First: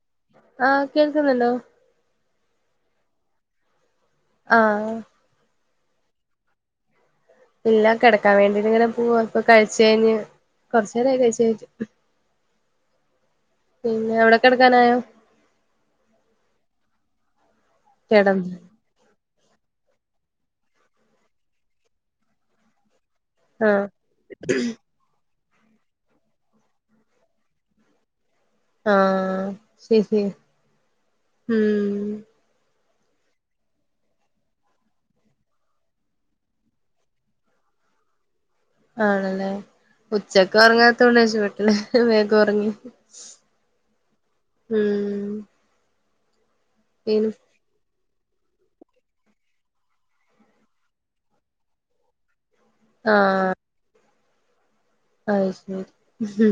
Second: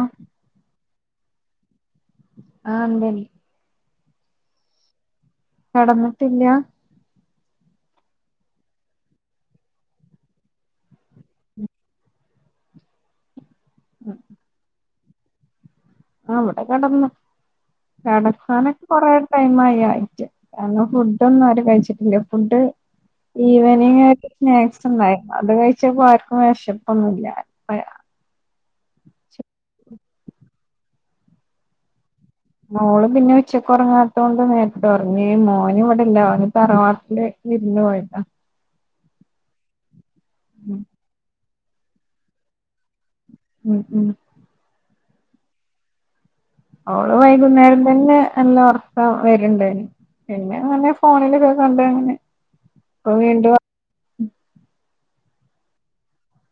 ആഹ് ആഹ് കേൾക്കുന്നുണ്ടോ ആഹ് ഉന്തേനി [inaudible] ആഹ കടന്നിട്ടില്ല ഇല്ല കിടക്കാൻ വേണ്ടിട്ട് ഇങ്ങനെ പോവാ ഇപ്പൊ കഴിച്ച് കഴിഞ്ഞ് കൊറച്ചെരമായി കഴിച്കഴിഞ്ഞു പിന്നെ അവിടക്കെടക്കാനായോ ആ ഇവിടെ കടന്നു കിടന്ന് കടസ്ഥാനൊക്കെ കൊറേ [unintelligible] ടൈമായഴിച്ചേ കാരണം ഫുഡ ഒന്നും ആരും കഴിച്ചിട്ടില്ല ഫുഡ് ആഹ് ഈവനിങ് സ്നാക്സ് ഉണ്ടായി അത് കഴിച്ചപ്പോ ആർക്കും വിശപ്പൊന്നുമില്ല പ്പഴ ആഹ ശരി ശരി ഉം മോള് പിന്നെ ഉച്ചക്ക് ഉറങ്ങാത്തോണ്ട് നേരത്തെ ഉറങ്ങി മോന് ഇവിടില്ല ഓന് തറവാട്ടില് വിരുന്ന് പോയ്ക്കുവാ ആണല്ലേ ഉച്ചക്ക് ഉം ഉറങ്ങാത്തോണ്ടട്ടരശ- ഇല്ല വേഗം ഒറങ്ങി ഉം ഉം ഉം ഓള് പിന്നെ വൈകുന്നേരം തന്നെ- നല്ല ഒർക്കം വരുണ്ടായിന് പിന്നെ പറഞ്ഞ ഫോണിലെക്കെ കണ്ട അങ്ങനെ- [unintelligible] ഉം [unintelligible] അയ്ശരി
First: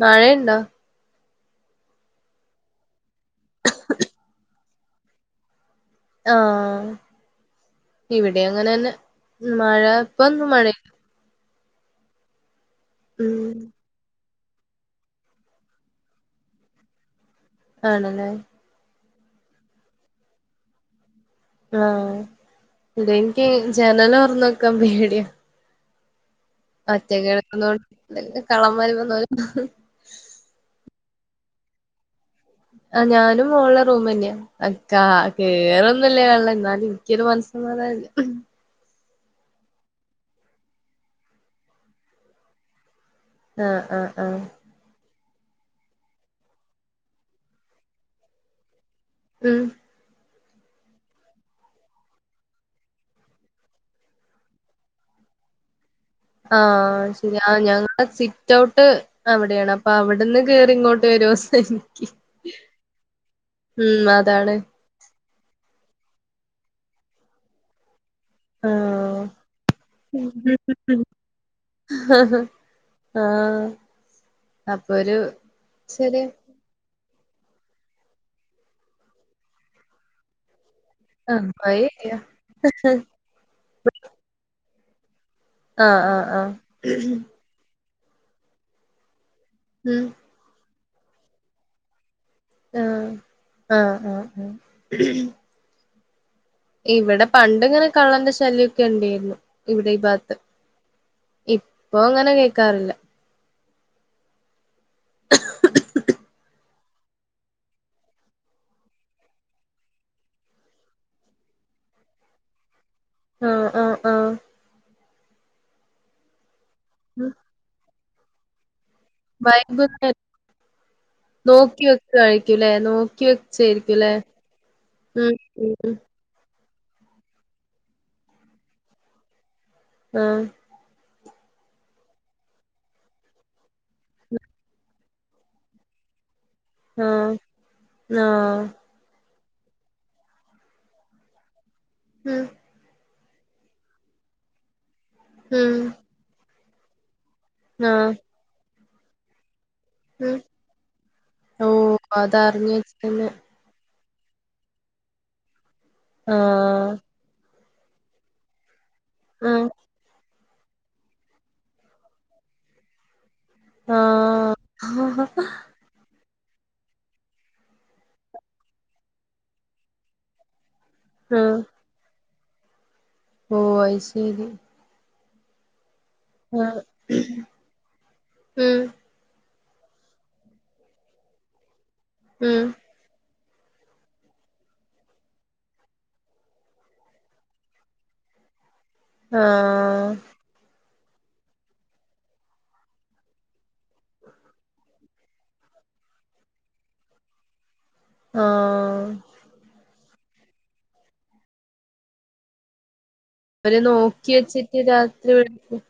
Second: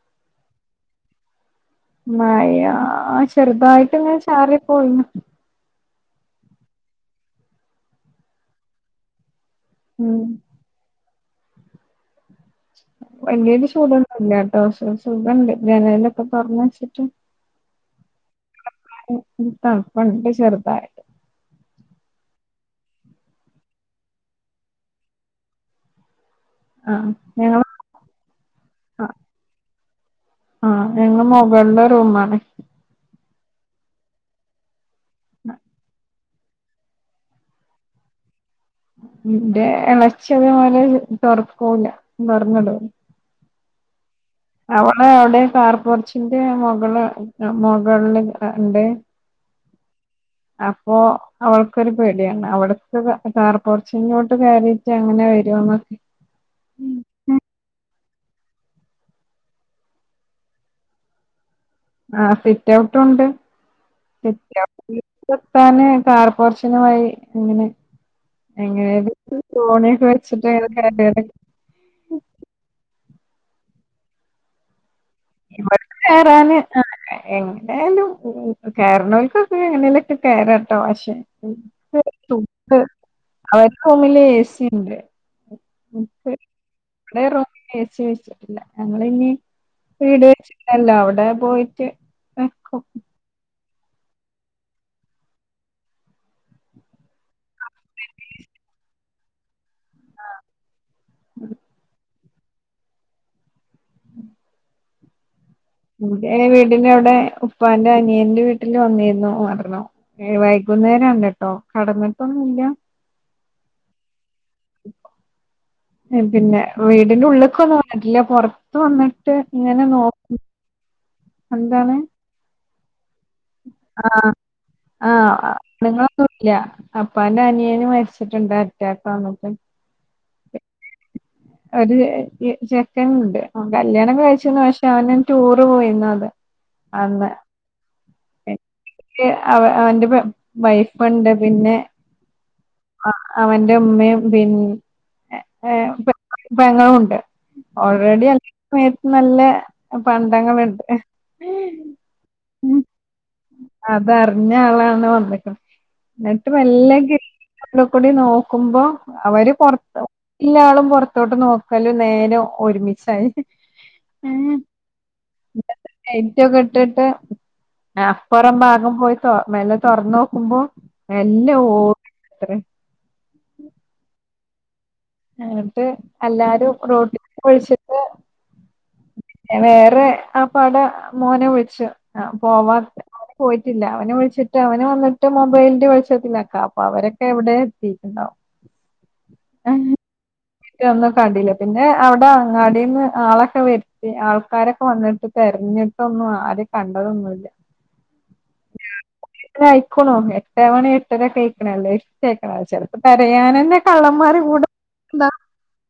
മഴേണ്ടോ മഴാ ചെറുതായിട്ടിങ്ങനെ ചാറി പോയിന്നു ആഹ് ഇവിടെം അങ്ങനെന്നെ മഴ ഉം ഇപ്പൊന്നും മഴ- ഉം ഭയങ്കരേയ്ട്ട് ചൂടൊന്നുല്ല. ഓസോ സോ സുഖണ്ട് ജനലൊക്കെ തൊറന്ന് വെച്ചിട്ട് ആണല്ലേ ഉം ഉം ഈ തണപ്പണ്ട് ചെറുതായിട്ട് ആഹ് ഇതെനിക്ക് ജനലൊറന്നെക്കാൻ പേടിയാ ആഹ് ഞങ്ങള് ഒറ്റെക്കെടക്കൊന്നോടത്ത് വല്ലകള്ളമാരും ആഹ് വന്നാലൊ മുകള്ളറൂമാണ് ആ ഞാനും മോൾലെ റൂമന്നെയാ അ കാ കേറൊന്നുല്ല്യ ല്ലന്നാലും ഇൻക്കൊരു മനസ്സമാധാനല്ല ഇന്റെ എളച്ചിതേപോലെ തൊറക്കൂല്ല പർന്നിടും ആഹ് ആഹ് ആഹ് അവള് അവിടെ കാർപോർച്ചിന്റെ മൊകള് മുകളില് ലിണ്ടേ ഉം അപ്പൊ അവൾക്കൊരു പേടിയാണ് അവടുക്ക് കാർപോർച്ച് ഇങ്ങോട്ട് കയറിട്ട് അങ്ങനെ വരോന്നൊക്കെ ആഹ് ശരി ആ ഞാൻ- ആ സിറ്റ് ഔട്ട് അവിടയാണ് അപ്പൊ അവിടുന്ന് കേറി ഇങ്ങോട്ട് വരുവോ ആ സിറ്റ്ഔട്ടൊണ്ട് ഉം അതാണ് കാർപോർഷനുമായി അങ്ങനെ എങ്ങനെ ആഹ് തോണിയൊക്കെ വെച്ചിട്ടെടേല് ആഹ് അ ഇവിടെ കേറാന് ആ എങ്ങനായാലും കേറണോൽക്കൊക്കെ എങ്ങനെലൊക്കെ കേറാ ട്ടൊ പക്ഷേ ആഹ് മഴ പെയ്യാ അവരുടെ റൂമില് എ സി പിന്നെ ആഹ് ആഹ് ആഹ് [unintelligible] ഇല്ല ഞങ്ങൾ ഇനി ഉം ത്രീ ഡേയ്സ് ല്ല അവിടെ പോയിട്ട് വെക്കോ ആഹ് ആഹ് ആഹ് ആഹ് ഇവിടെ പണ്ട്‌ ഇങ്ങനെ കള്ളന്റെ ശല്യക്കെ ഉണ്ടെയിരുന്നു. ഇവിടെ ഈ ഭാഗത്ത് ഇപ്പൊ അങ്ങനെ കേ ക്കാറില്ല എ വീടിന്റെ അവിടെ ഉപ്പാന്റെ അനിയന്റെ വീട്ടിൽ വന്നിരുന്നു ഒർണ്ണോ വൈകുന്നേരംണട്ടോ കടന്നിട്ടൊന്നുംല്ല ആഹ് ആഹ് ആഹ് പിന്നെ വീടിന്റെ ഉള്ളേക്ക ഒന്നാ വന്നാട്ടില്ല്യ പോർത് ത്ത് വന്നിട്ട് ഇങ്ങനെ വൈകുന്നേരം നോക്കി നോക്കി വെക്കായിക്കൂലേ ലോ ആഹ് ഉം ആഹ് ഉം നിങ്ങളൊന്നുംല്ല അപ്പാന്റെ അനിയേന് മരിച്ചിട്ടുണ്ട്‌ അറ്റാക്ക് വന്നപ്പം ആഹ് ഒരു ചെക്കൻ ഉണ്ട് അവൻ കല്യാണം കഴിച്ചിന്ന് പക്ഷെ അവന ടൂറ് പോയിന്ന അത് അന്ന്‌ ആ അവ അവന്റെ വൈഫുണ്ട് പിന്നെ ഉം അവന്റെ ഉമ്മയും പിന്ന മ്മ് പെങ്ങളും ഉണ്ട് ഓൾറെഡി അല്ല സമയത്ത് നല്ല ഉ പണ്ടങ്ങളുണ്ട് ഓ അതറിഞ്ഞു വച്ചിട്ടന്നെ അത അറിഞ്ഞ ആളാണ് വന്നികണ് എന്നിട്ട് ആഹ് മെല്ലെ അവിടെ കൂടി നോക്കുമ്പോ അവര് ആഹ് പൊറത്ത എല്ല ആളും പുറത്തോട്ട് നോക്കല് നേരം ഒരുമിച്ചായി ആ ആഹ് കുക്കെ ഇട്ടിട്ട് അപ്പുറം ഭാഗം പോയി മേലെ തുറന്ന് നോക്കുമ്പോ ആഹ് ന്ല്ലഓ ത്രം ഓ അത്ശരി എന്നട്ട് എല്ലാരും റോട്ടി ഒഴിച്ചിട്ട് ഉം വേറെ ആ പാട മോനെ ഒഴിച്ച് ആ ഉം പോവാറില്ല പോയിട്ടില്ല അവനെ വിളിച്ചിട്ട് അവന് വന്നിട്ട് മൊബൈലിന്റെ വെളിച്ചത്തിലക്കാ അപ്പൊ അവരൊക്കെ എവിടെ എത്തിട്ടുണ്ടാവും ആ ഒന്നും കണ്ടില്ല പിന്നെ അവിടെ അങ്ങാടിന്ന് ആളൊക്കെ വരു ആൾക്കാരൊക്കെ വന്നി തെരഞ്ഞിട്ടൊന്നും ആരെ കണ്ടതൊന്നുല്ല ആ ക്കണോ എട്ട്മണി എട്ടരക്കയിക്കണല്ലേ യിക്കണ ചെലപ്പോ അവര് തെരയാനന്നെ നോക്കി കള്ളന്മാര് കൂട വെച്ചിട്ട് [unintelligible]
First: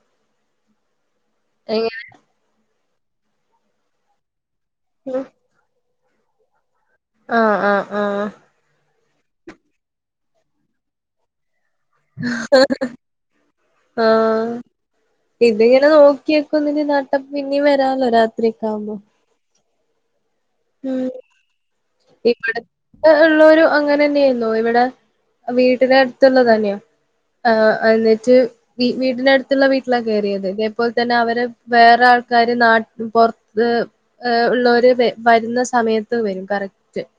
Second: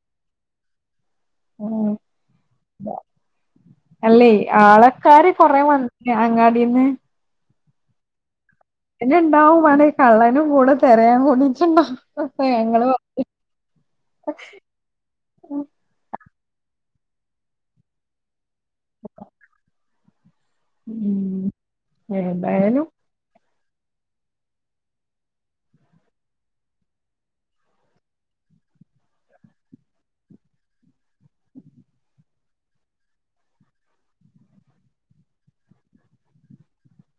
ഉം. എങ്ങനെ അല്ലേ ആളക്കാര് കൊറെ വൻ അങ്ങാടീന്ന് ആ ആ ആ പിന്നെ ഇണ്ടാവും വേണെ കള്ളനും കൂടെ തിരയാൻ കൂടി ട്ടുണ്ടോ ഞങ്ങള് ആഹ് [unintelligible] ഇതിങ്ങനെ നോ നോക്കി വയ്ക്കൂന്നിനിനാട്ട പിന്നീ വരാല്ലോ രാത്രിയൊക്കാവുമ്പോ ഉം [unintelligible] ഏതായാലും ഇവിടുത്തെ ഉള്ളോരു അങ്ങനെ തന്നെയായിന്നരുന്നു ഇവിടെ വീട്ടിന അടുത്തുള്ള തന്നെയാ എന്നിട്ട് വീട്ടിന അടുത്തുള്ള വീട്ടിലാണ് കയറിയത് ഇതേപോലെ തന്നെ അവര് വേറെ ആൾക്കാര് നാട്ട പുറത്ത് ഉള്ളവര് വരുന്ന സമയത്ത് വരും കറക്റ്റ് [unintelligible]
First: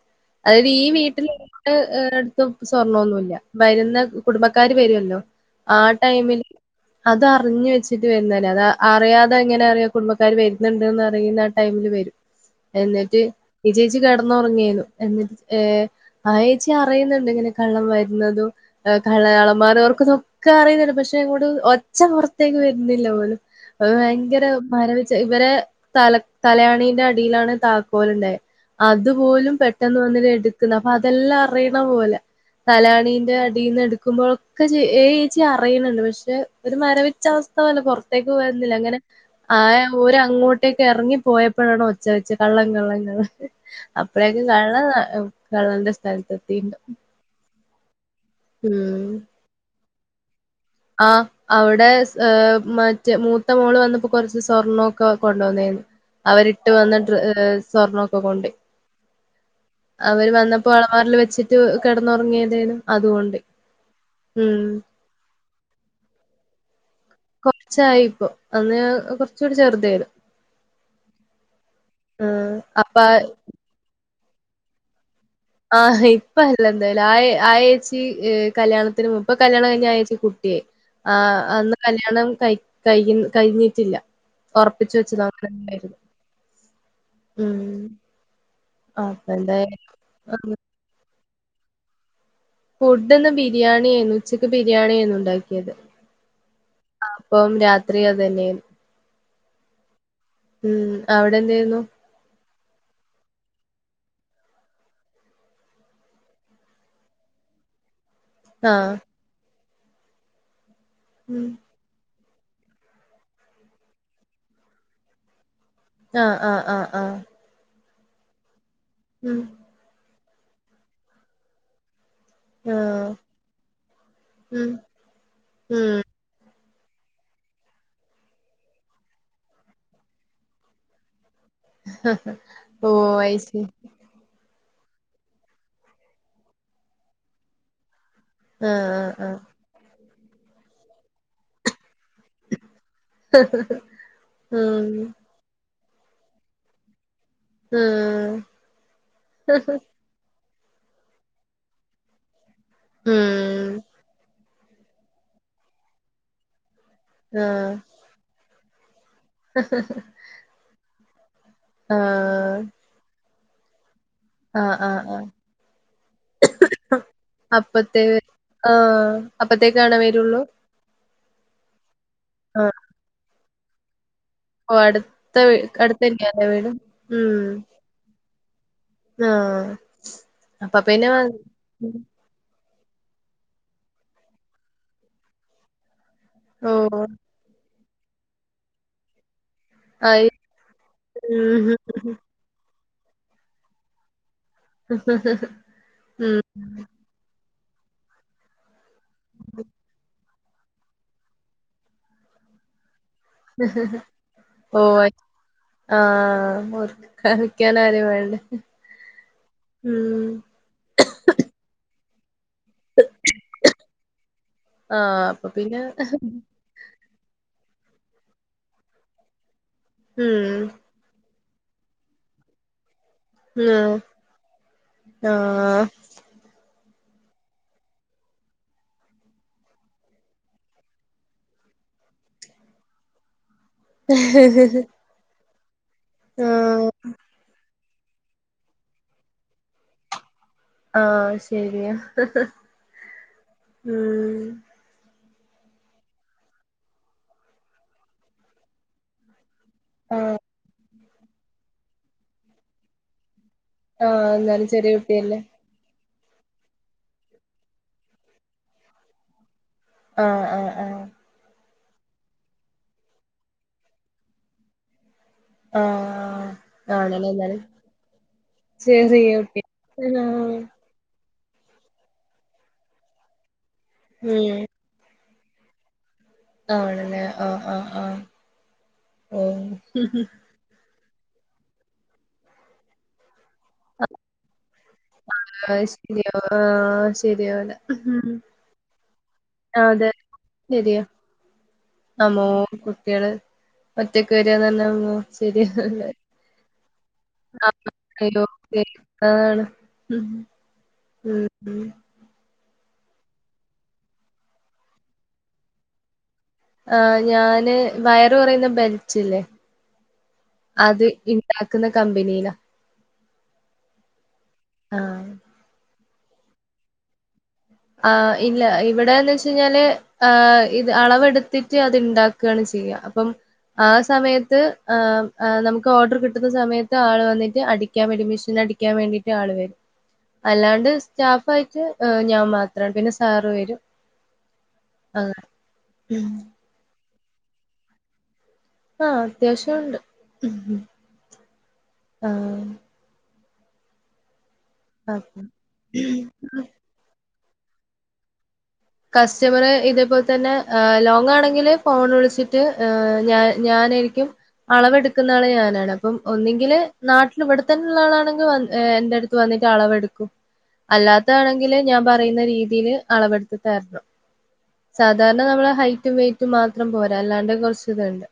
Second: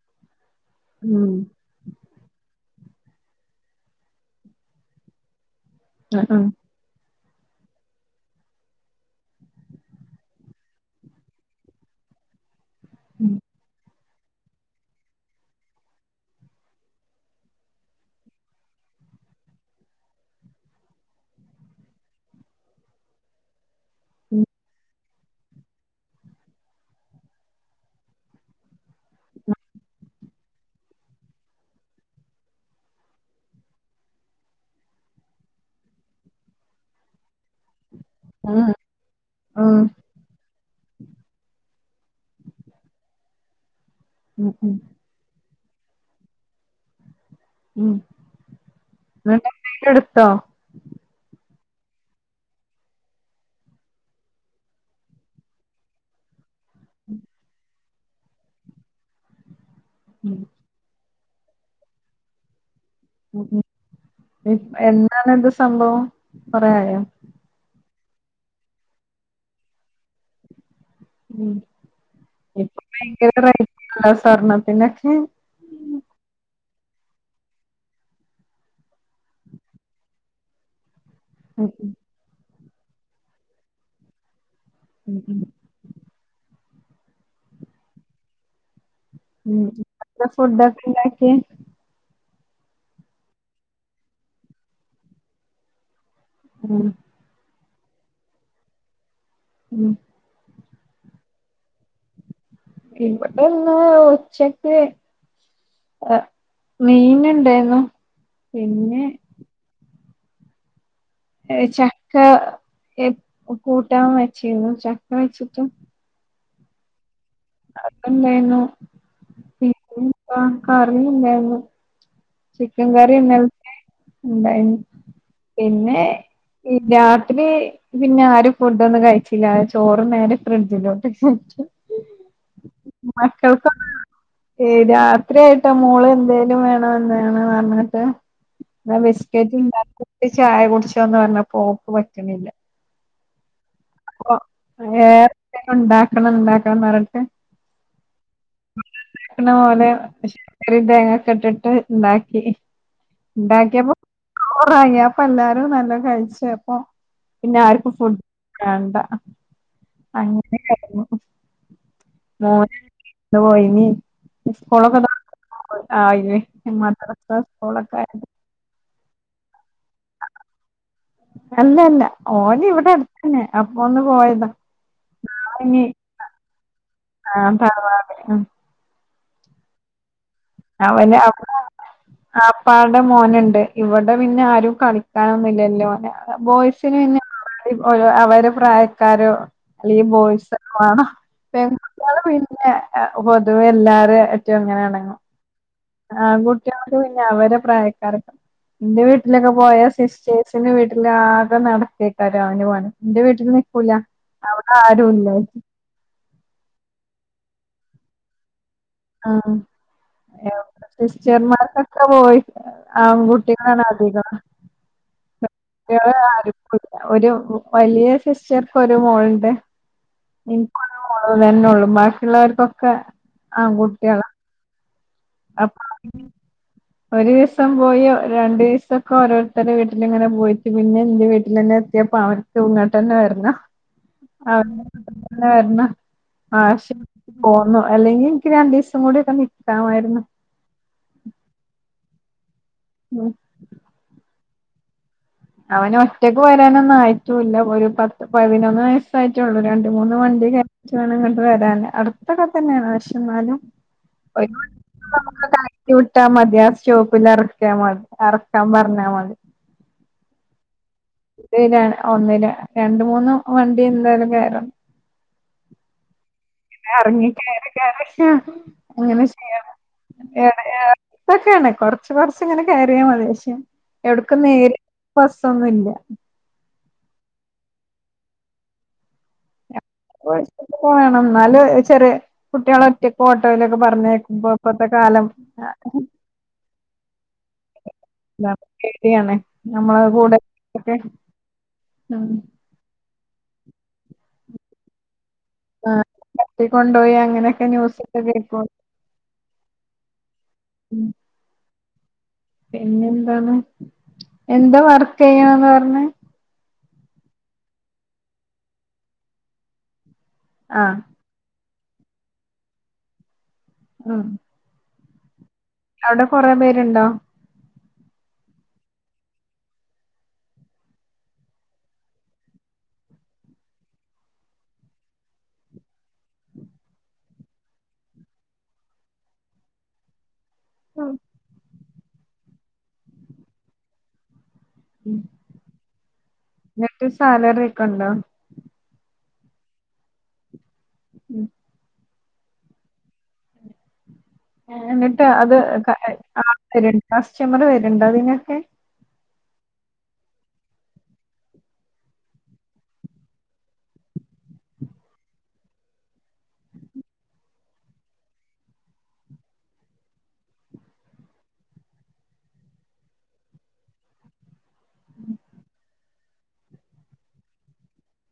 അതായത് ഈ ഉം [unintelligible] സ്വർണോന്നുല്ല വരുന്ന കുടുംബക്കാര് വരുവല്ലോ ആ ആഹ് ടൈമില് ആഹ് അത് അറിഞ്ഞ്വെച്ചിട്ട് വരുന്നല്ലേ അത് അറിയാതെ എങ്ങനെ അറിയ കുടുംബക്കാാര് വരുന്നുണ്ട്ന്ന് അറിയുന്ന ആ ടൈമില് വരും എന്നിട്ട് ഉം [unintelligible] ജ് കെടന്നോ [unintelligible] ആയെച്ചി അറിയുന്നുണ്ട് ഇങ്ങനെ കള്ളൻ വരണതും കള്ളയാളമാറ തൊറക്കുന്നതൊക്കെ അറിയുന്നുണ്ട് പക്ഷെ ഇങ്ങോട്ട് ഒച്ച പുറത്തേക്ക് വരുന്നില്ല പോലും ഭയങ്കര മരവി ഇവരെ തല തലയാണിന്റെ അടിയിലാണ് താക്കോലുള്ളേ ഇതുപോലും പെട്ടെന്ന് വന്നിട്ട് എടുക്കുന്ന അപ്പൊ അതെല്ലാം അറിയണ പോലെ തലാണീന്റെ അടിന്ന് എടുക്കുമ്പോഴൊക്കെ ഏച്ചി അറിയണണ്ട് പക്ഷെ ഒരു മരവിച്ച അവസ്ഥ പോലെ പൊറ ത്തേക്ക് വരുന്നില്ല ആഹ് അങ്ങനെ ആയ ആഹ് ഓര് അങ്ങോട്ടേക്ക് ഇറങ്ങി പോയപ്പോഴാണോ ഒ ച്ചവെച്ച് കള്ളൻ കള്ളൻ കള്ളൻ അപ്പഴേക്കും ഉം ഉം കള്ളൻ ഈഹ് കള്ളന്റെ സ്ഥലത്തെത്തീണ്ട് ഉം നിങ്ങളെ എന്തേലും എട്ത്തോ? ആ അവിടെ സ് ഈഹ് മറ്റേ മൂത്ത മോള് വന്നപ്പോ കൊറച്ച് സ്വർണ്ണോക്കെ കൊണ്ടോന്നായിരുന്നു. അവരിട്ട് ട്ട് വന്ന ഡ്ര ഈഹ് സ്വർണൊക്കെ കൊണ്ടോയി അവര് ഉം വന്നപ്പോ അലമാരില് വെച്ച് ച്ചിട്ട് കെടന്നൊറങ്ങിയതേനു ഉം ഉം എന്താണിത് സ് സംഭവം കൊറെയായോ? കൊറച്ചായീപ്പൊ. അന്ന് കൊറച്ചൂടി ചെറ്തേനു. മ്മ് ഇപ്പൊ അപ്പ ഭയങ്കര [inaudible] തർണം പിന്നെ [unintelligible] ആഹ് ഇപ്പല്ല എന്തായാലും. ആ ആയേച്ചി കല്യാണത്തിന് മുമ്പ്. ഇപ്പൊ കല്യാണം കഴിഞ്ഞ് ആ ഏച്ചിക്ക് കുട്ടിയായി. ആ അന്ന് ഉം കല്യാണം കഴി കഴിക്ക്ന്ന് കഴിഞ്ഞിട്ടില്ല ഒറപ്പിച്ചുവെച്ചതാ [inaudible] ഉം ഉം ആ അപ്പൊ ഉം എന്തായാ എന്താ [unintelligible] ഫുഡൊക്കെ [inaudible] [unintelligible] ഫുഡ്ഢിന്ന് ബിരിയാണിയേനു. ഉച്ചക്ക് ബിരിയാണിയേര്ന്നു ഇണ്ടാക്കിയത്. ഉം അപ്പം രാത് ത്രിയും അത് തന്നേന്ന്. ഉം ഉം അവിടെ എന്തേര്ന്നു? ഇവിടെ ഇന്ന് ഉച്ചക്ക് അ മീൻ ഇണ്ടേര്ന്നു. ആഹ് പിന്നെ ഉം കഴിച്ചാ? ച്ച ഏ കൂട്ടാൻ വച്ചിരുന്നു ചക്ക വെച്ചിട്ട്. ആഹ് ആഹ് ആഹ് ആ അത്ണ്ടേനു. ഉം ആ കറി ഇല്ലായ്ര്ന്നു ചിക്കൻ ആഹ് കറി ഇന്നൽത്തെ ഉം ഉണ്ടായ്ര്ന്നു ഉം പിന്നെ രാത്രി പിന്നെ ആരും ഫുഡ്ഡാെന്നും കഴിച്ചില്ല ചോറ്നേരെ ഫ്രിഡ്ജിലോട്ട്ച്ച് ഓ ഐസീ ഏ രാത്രിയായിട്ട മോളെ എന്തേലും വേണമെന്ന് അങ്ങന പറ്ഞ്ഞ്ട്ട് ആഹ് ആഹ് ആഹ് ബിസ്കറ്റ് ണ്ടാ കുപ്പി ചായ കുടിച്ചോന്ന് പറഞ്ഞപ്പോ ഓക്ക് പറ്റ്ണില്ല ഹ് ഹ് ഹ് ഒ നേർത്തെ ഉണ്ടാക്കണം ണ്ടാക്കണം ന്നർഞ്ഞിട്ട് ഉം ക്കണെ പോലെ അശ് ഒരു തേങ്ങക്കെട്ട്ട്ട് ണ്ടാക്കി ഉം ണ്ടാക്കിയപ്പോ റാങ്ങി അപ്പൊ എല്ലാരും നല്ലോം കഴിച്ച് അപ്പൊ പിന്നെ ആഹ് ആര്‌ക്കും ഫു വേണ്ട അങ്ങനെ കഴി ആ ന്ന്പോയിനി സ്കൂളക്കെ തൊറ ആയില്ലേ ഇ മദ്റസ സ്കൂളൊക്കെ. അപ്പത്തേക്ക് ആണോ വരൊള്ളൂ അല്ലല്ല ഓന് ഇവിടെ ന് അപ്പൊ ഓ ഓ അട്ത്ത വി അടുത്തന്നാല്ലെ വീട് ആ [unintelligible] ആ അവന് അവ്ട അ പ്പാടെ മോന്ണ്ട് ഇവടെ പിന്നെ ആരും കളിക്കാനൊന്നുല്ലല്ലോ ഓന് ഓ ബോയ്സിന് പിന്നെ ഓരോ അവരെ പ്രായക്കാരോ അല്ലെ ആയി ബോയ്സൊക്കെ മാണം ഉം പെൺകുട്യാൾ പിന്നെ ഏ പൊതുവെ എല്ലാരെ എ റ്റും ഇങ്ങനെയെണങ്ങും ഉം ആൺകുട്ടിയാക്ക് പിന്നെ അവരെ പ്രായക്കാരൊക്കെ എന്റെ വീട്ടിലൊക്കെ പോയാ ശിഷ്- ചേച്ചിന്റെ വീട്ടില് ആകെ നടത്തിത്തരാം അവന് [unintelligible] നിക്കൂല അവിടെ ഓ ആരും ഇല്ല ആ ആഹ് നിക്കാൻ ആരും വേണ്ടേ ആ ഉം ഏ സിസ്റ്റർമാർക്കൊക്കെ ഓയി [unintelligible] ആ ബുട്ടി [unintelligible] ന്നാന അധികം ആഹ് അപ്പൊ പിന്നെ ആ [unintelligible] ഒരു വലിയ സിസ്റ്റർക്കൊരു മോളു ഇണ്ട് മ് അത് തന്നെ ഉള്ളൂ ബാക്കിയുള്ളവർക്കൊക്കെ ആഹ് കുട്ടികളാ ആഹ് ഒരീസം പോയി രണ്ടീസൊക്കെ ഓരോരുത്തരെ വീട്ടിലിങ്ങനെ പോയിട്ട് പിന്നെ എന്റെ വീട്ടിൽ തന്നെ എത്തിയപ്പ അവർക്ക് ഇങ്ങട്ടന്നെ വരണം. എന്നാ വരണ് ആ ശ ആഹ് പോ [unintelligible] അല്ലെങ്കി ഇൻക്ക് രണ്ടീസം കൂടിക്കെ നിക്കാമായിരുന്നു ആ ശരിയാ ഉം ഉം അവന് ഒറ്റക്ക് വരാനൊന്നും ആയിട്ടൂല്ല ഒരു പത്ത് പതിനൊന്ന് വയസ്സായിട്ടേ ഉള്ളൂ. രണ്ട് മൂന്ന് ആഹ് വണ്ടി കേ [inaudible] അടുത്തൊക്കെ തന്നെയാണ് പക്ഷേ എന്നാലും, ആഹ് എന്നാലും ചെറിയ കുട്ടിയല്ലേ ഇട്ടാ മതിയാ സ്റ്റോപ്പിൽ എറക്കിയാൽ മതി എറക്കാൻ പറഞ്ഞാൽ മതി. ആഹ് ആഹ് ആ ഇത് ഏതായാലും ഒന്നിന് രണ്ട് മൂന്ന് വണ്ടി എന്തായാലും കേറണം ആഹ് ആണല്ലേ എന്നാലും എറങ്ങികേറിട്ടെറങ്ങി അങ്ങനെ ചെറിയ കുട്ടി ചെയ്യണം ആഹ് ഇതൊക്കെയാണ്കുറച്ച് കുറച്ച് ഇങ്ങനെ കയറിയാ മതി പക്ഷേ എവിടക്ക ഉം നേരെ ബസൊന്നു ഇല്ലാ ആണല്ലെ ആ ആ ആ ഓ [unintelligible] [unintelligible] എന്നാല്ചെറിയ കുട്ടികള് ഒറ്റക്ക് ഒ കടയിലൊക്കെ പറഞ്ഞേക്കുമ്പോ ഇപ്പത്തെ കാലം ആഹ് ശരിയാ ആഹ് ശരിയാവൂല ഉം [unintelligible] ശെരിയാണേ നമ്മടെ അതെ കൂടെ ഒക്കെ ശരിയാ മ്മ് ഇയാള് ഒറ്റെക്ക് വരുവ ന്ന് പറഞ്ഞ ഉമ്മ ആഹ് ശെരിയല്ലേ തട്ടിക്കൊണ്ടോയി അങ്ങനെയൊക്കെ ന്യൂസൊക്കെ കേൾക്കു [unintelligible] മ്മ് പിന്നെ എന്താണ് എന്താ വർക്ക് ചെയ്യണന്ന് പറഞ്ഞേ ആ ഞാന് വയറ് കൊറയുന്ന ബെൽറ്റില്ലെ ആഹ് അത് ഇണ്ട വിക്കുന്ന കമ്പിനിലാ ആ ആ അവിടെ കൊറെ പേരുണ്ടോ ആ ഇല്ല ഇവിടെന്ന് വെച്ച്കഴിഞ്ഞാല് ആ ഇത് അളവെടുത്തിട്ട് അത്ണ്ടാക്കാണ് ചെയ്യാ അപ്പം ആ സമയത്ത് ആ നമുക്ക് ഓർഡർ കിട്ടുന്ന സമയത്ത് ആൾ വന്നിട്ട് അടിക്കാൻ വേണ്ടി മെഷീൻ അടിക്കാൻ വേണ്ടിട്ട് ആള് വേരും അല്ലാണ്ട് ഉം സ്റ്റാഫായിട്ട് ഏഹ് ഞാൻ മാ ത്രാണ് പിന്നെ സാറ് വരും ആ ഉം ക്ക് സാലറിക്കെ ഒണ്ടോ ആ അത്യാവശ്യം ഒണ്ട് ഉം ആ എന്നിട്ട് അപ്പൊ അത് [unintelligible] ചെമറ് വരുണ്ടോ അതിനൊക്കെ കസ്റ്റമർ ഇതേപോലെ തന്നെ ഏഹ് ലോങ് ആണെങ്കില് ഫോൺ വിളിച്ചിട്ട് ഏഹ് ഞ ഞാനായിരിക്കും അളവെടുക്കുന്ന ആള് ഞാനാണ് അപ്പം ഒന്നുങ്കില് നാട്ടില് ഇവിടെത്തന്നെ ഉള്ളാളാണെങ്കി എൻറ്റടുത്ത് വന്നിട്ട് അളവെടുക്കും അല്ലാത്തണെങ്കില് ഞാൻ പറയുന്ന രീതിയിൽ അളവെടുത്ത് തരണം സാധാരണ നമ്മള ഹൈറ്റും വെയ്റ്റും മാത്രം പോരാ അല്ലാണ്ട് കൊറച്ച് ഇതുണ്ട്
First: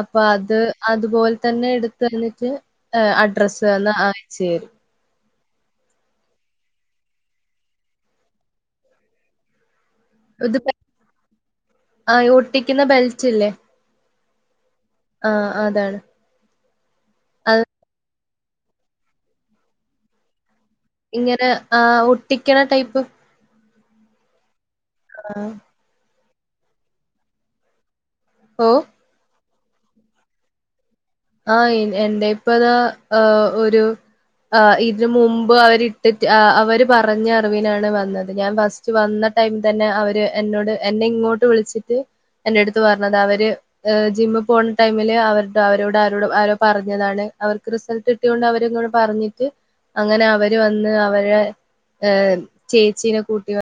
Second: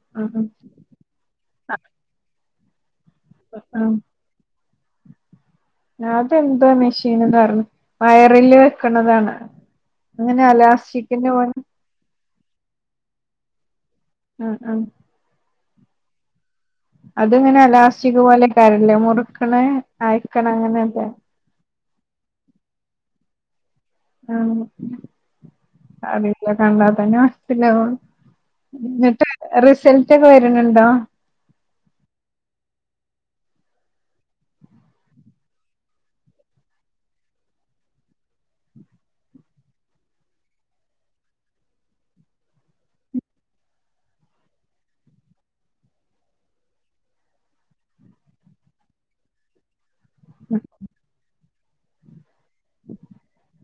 അപ്പൊ ഉം അത് അതുപോലെ തന്നെ എടുത്തു തന്നിട്ട് ഏഹ് അഡ്രസ്സ് തന്നാ അയച്ചു തരും ലതെന്തുവാ മെഷീൻന്ന് പറഞ്ഞ് വയറില് വെക്കണതാണാ അങ്ങനെയലാസ്റ്റിക്കിന്റെ വേണം ട്ടിക്കുന്ന ബെൽറ്റില്ലേ ആ ആ അതാണ് അതിങ്ങനെ അത് എലാസ്റ്റിക് പോലെ കരല്ലേ മുറുക്കണ അഴിക്കണ ഇങ്ങനെ ആ ഒട്ടിക്കണ ടൈപ്പ് ആഹ് ആഹ് അറിയില്ല കണ്ടാത്തന്നെ ഓ [unintelligible] [unintelligible] റിസൾട്ടൊക്കെ വെര്ണ് ണ്ടോ ആ എന്റെ പ്പതാ ഒരു ഇതിന് മുമ്പ് അവരിട്ടിട്ട് അവര് പറഞ്ഞ അറിവിനാണ് വന്നത് ഞാൻ ഫസ്റ്റ് വന്ന ടൈം തന്നെ അവര് എന്നോട് എന്നെ ഇങ്ങോട്ട് വിളിച്ചിട്ട് എൻ്റടുത്ത് പറഞ്ഞത അവര് ജിമ്മി പോണ ടൈമില് അവരടുത്ത് അവരോട് ആരോ അവരോട് ആരോ പറഞ്ഞതാണ് അവർക്ക് റിസൾട്ട് കിട്ടിയോണ്ട് അവരിങ്ങോട്ട് പറഞ്ഞിട്ട് അങ്ങനെ അവര് വന്ന് അവരെ ചേച്ചീനെ കൂട്ടി വ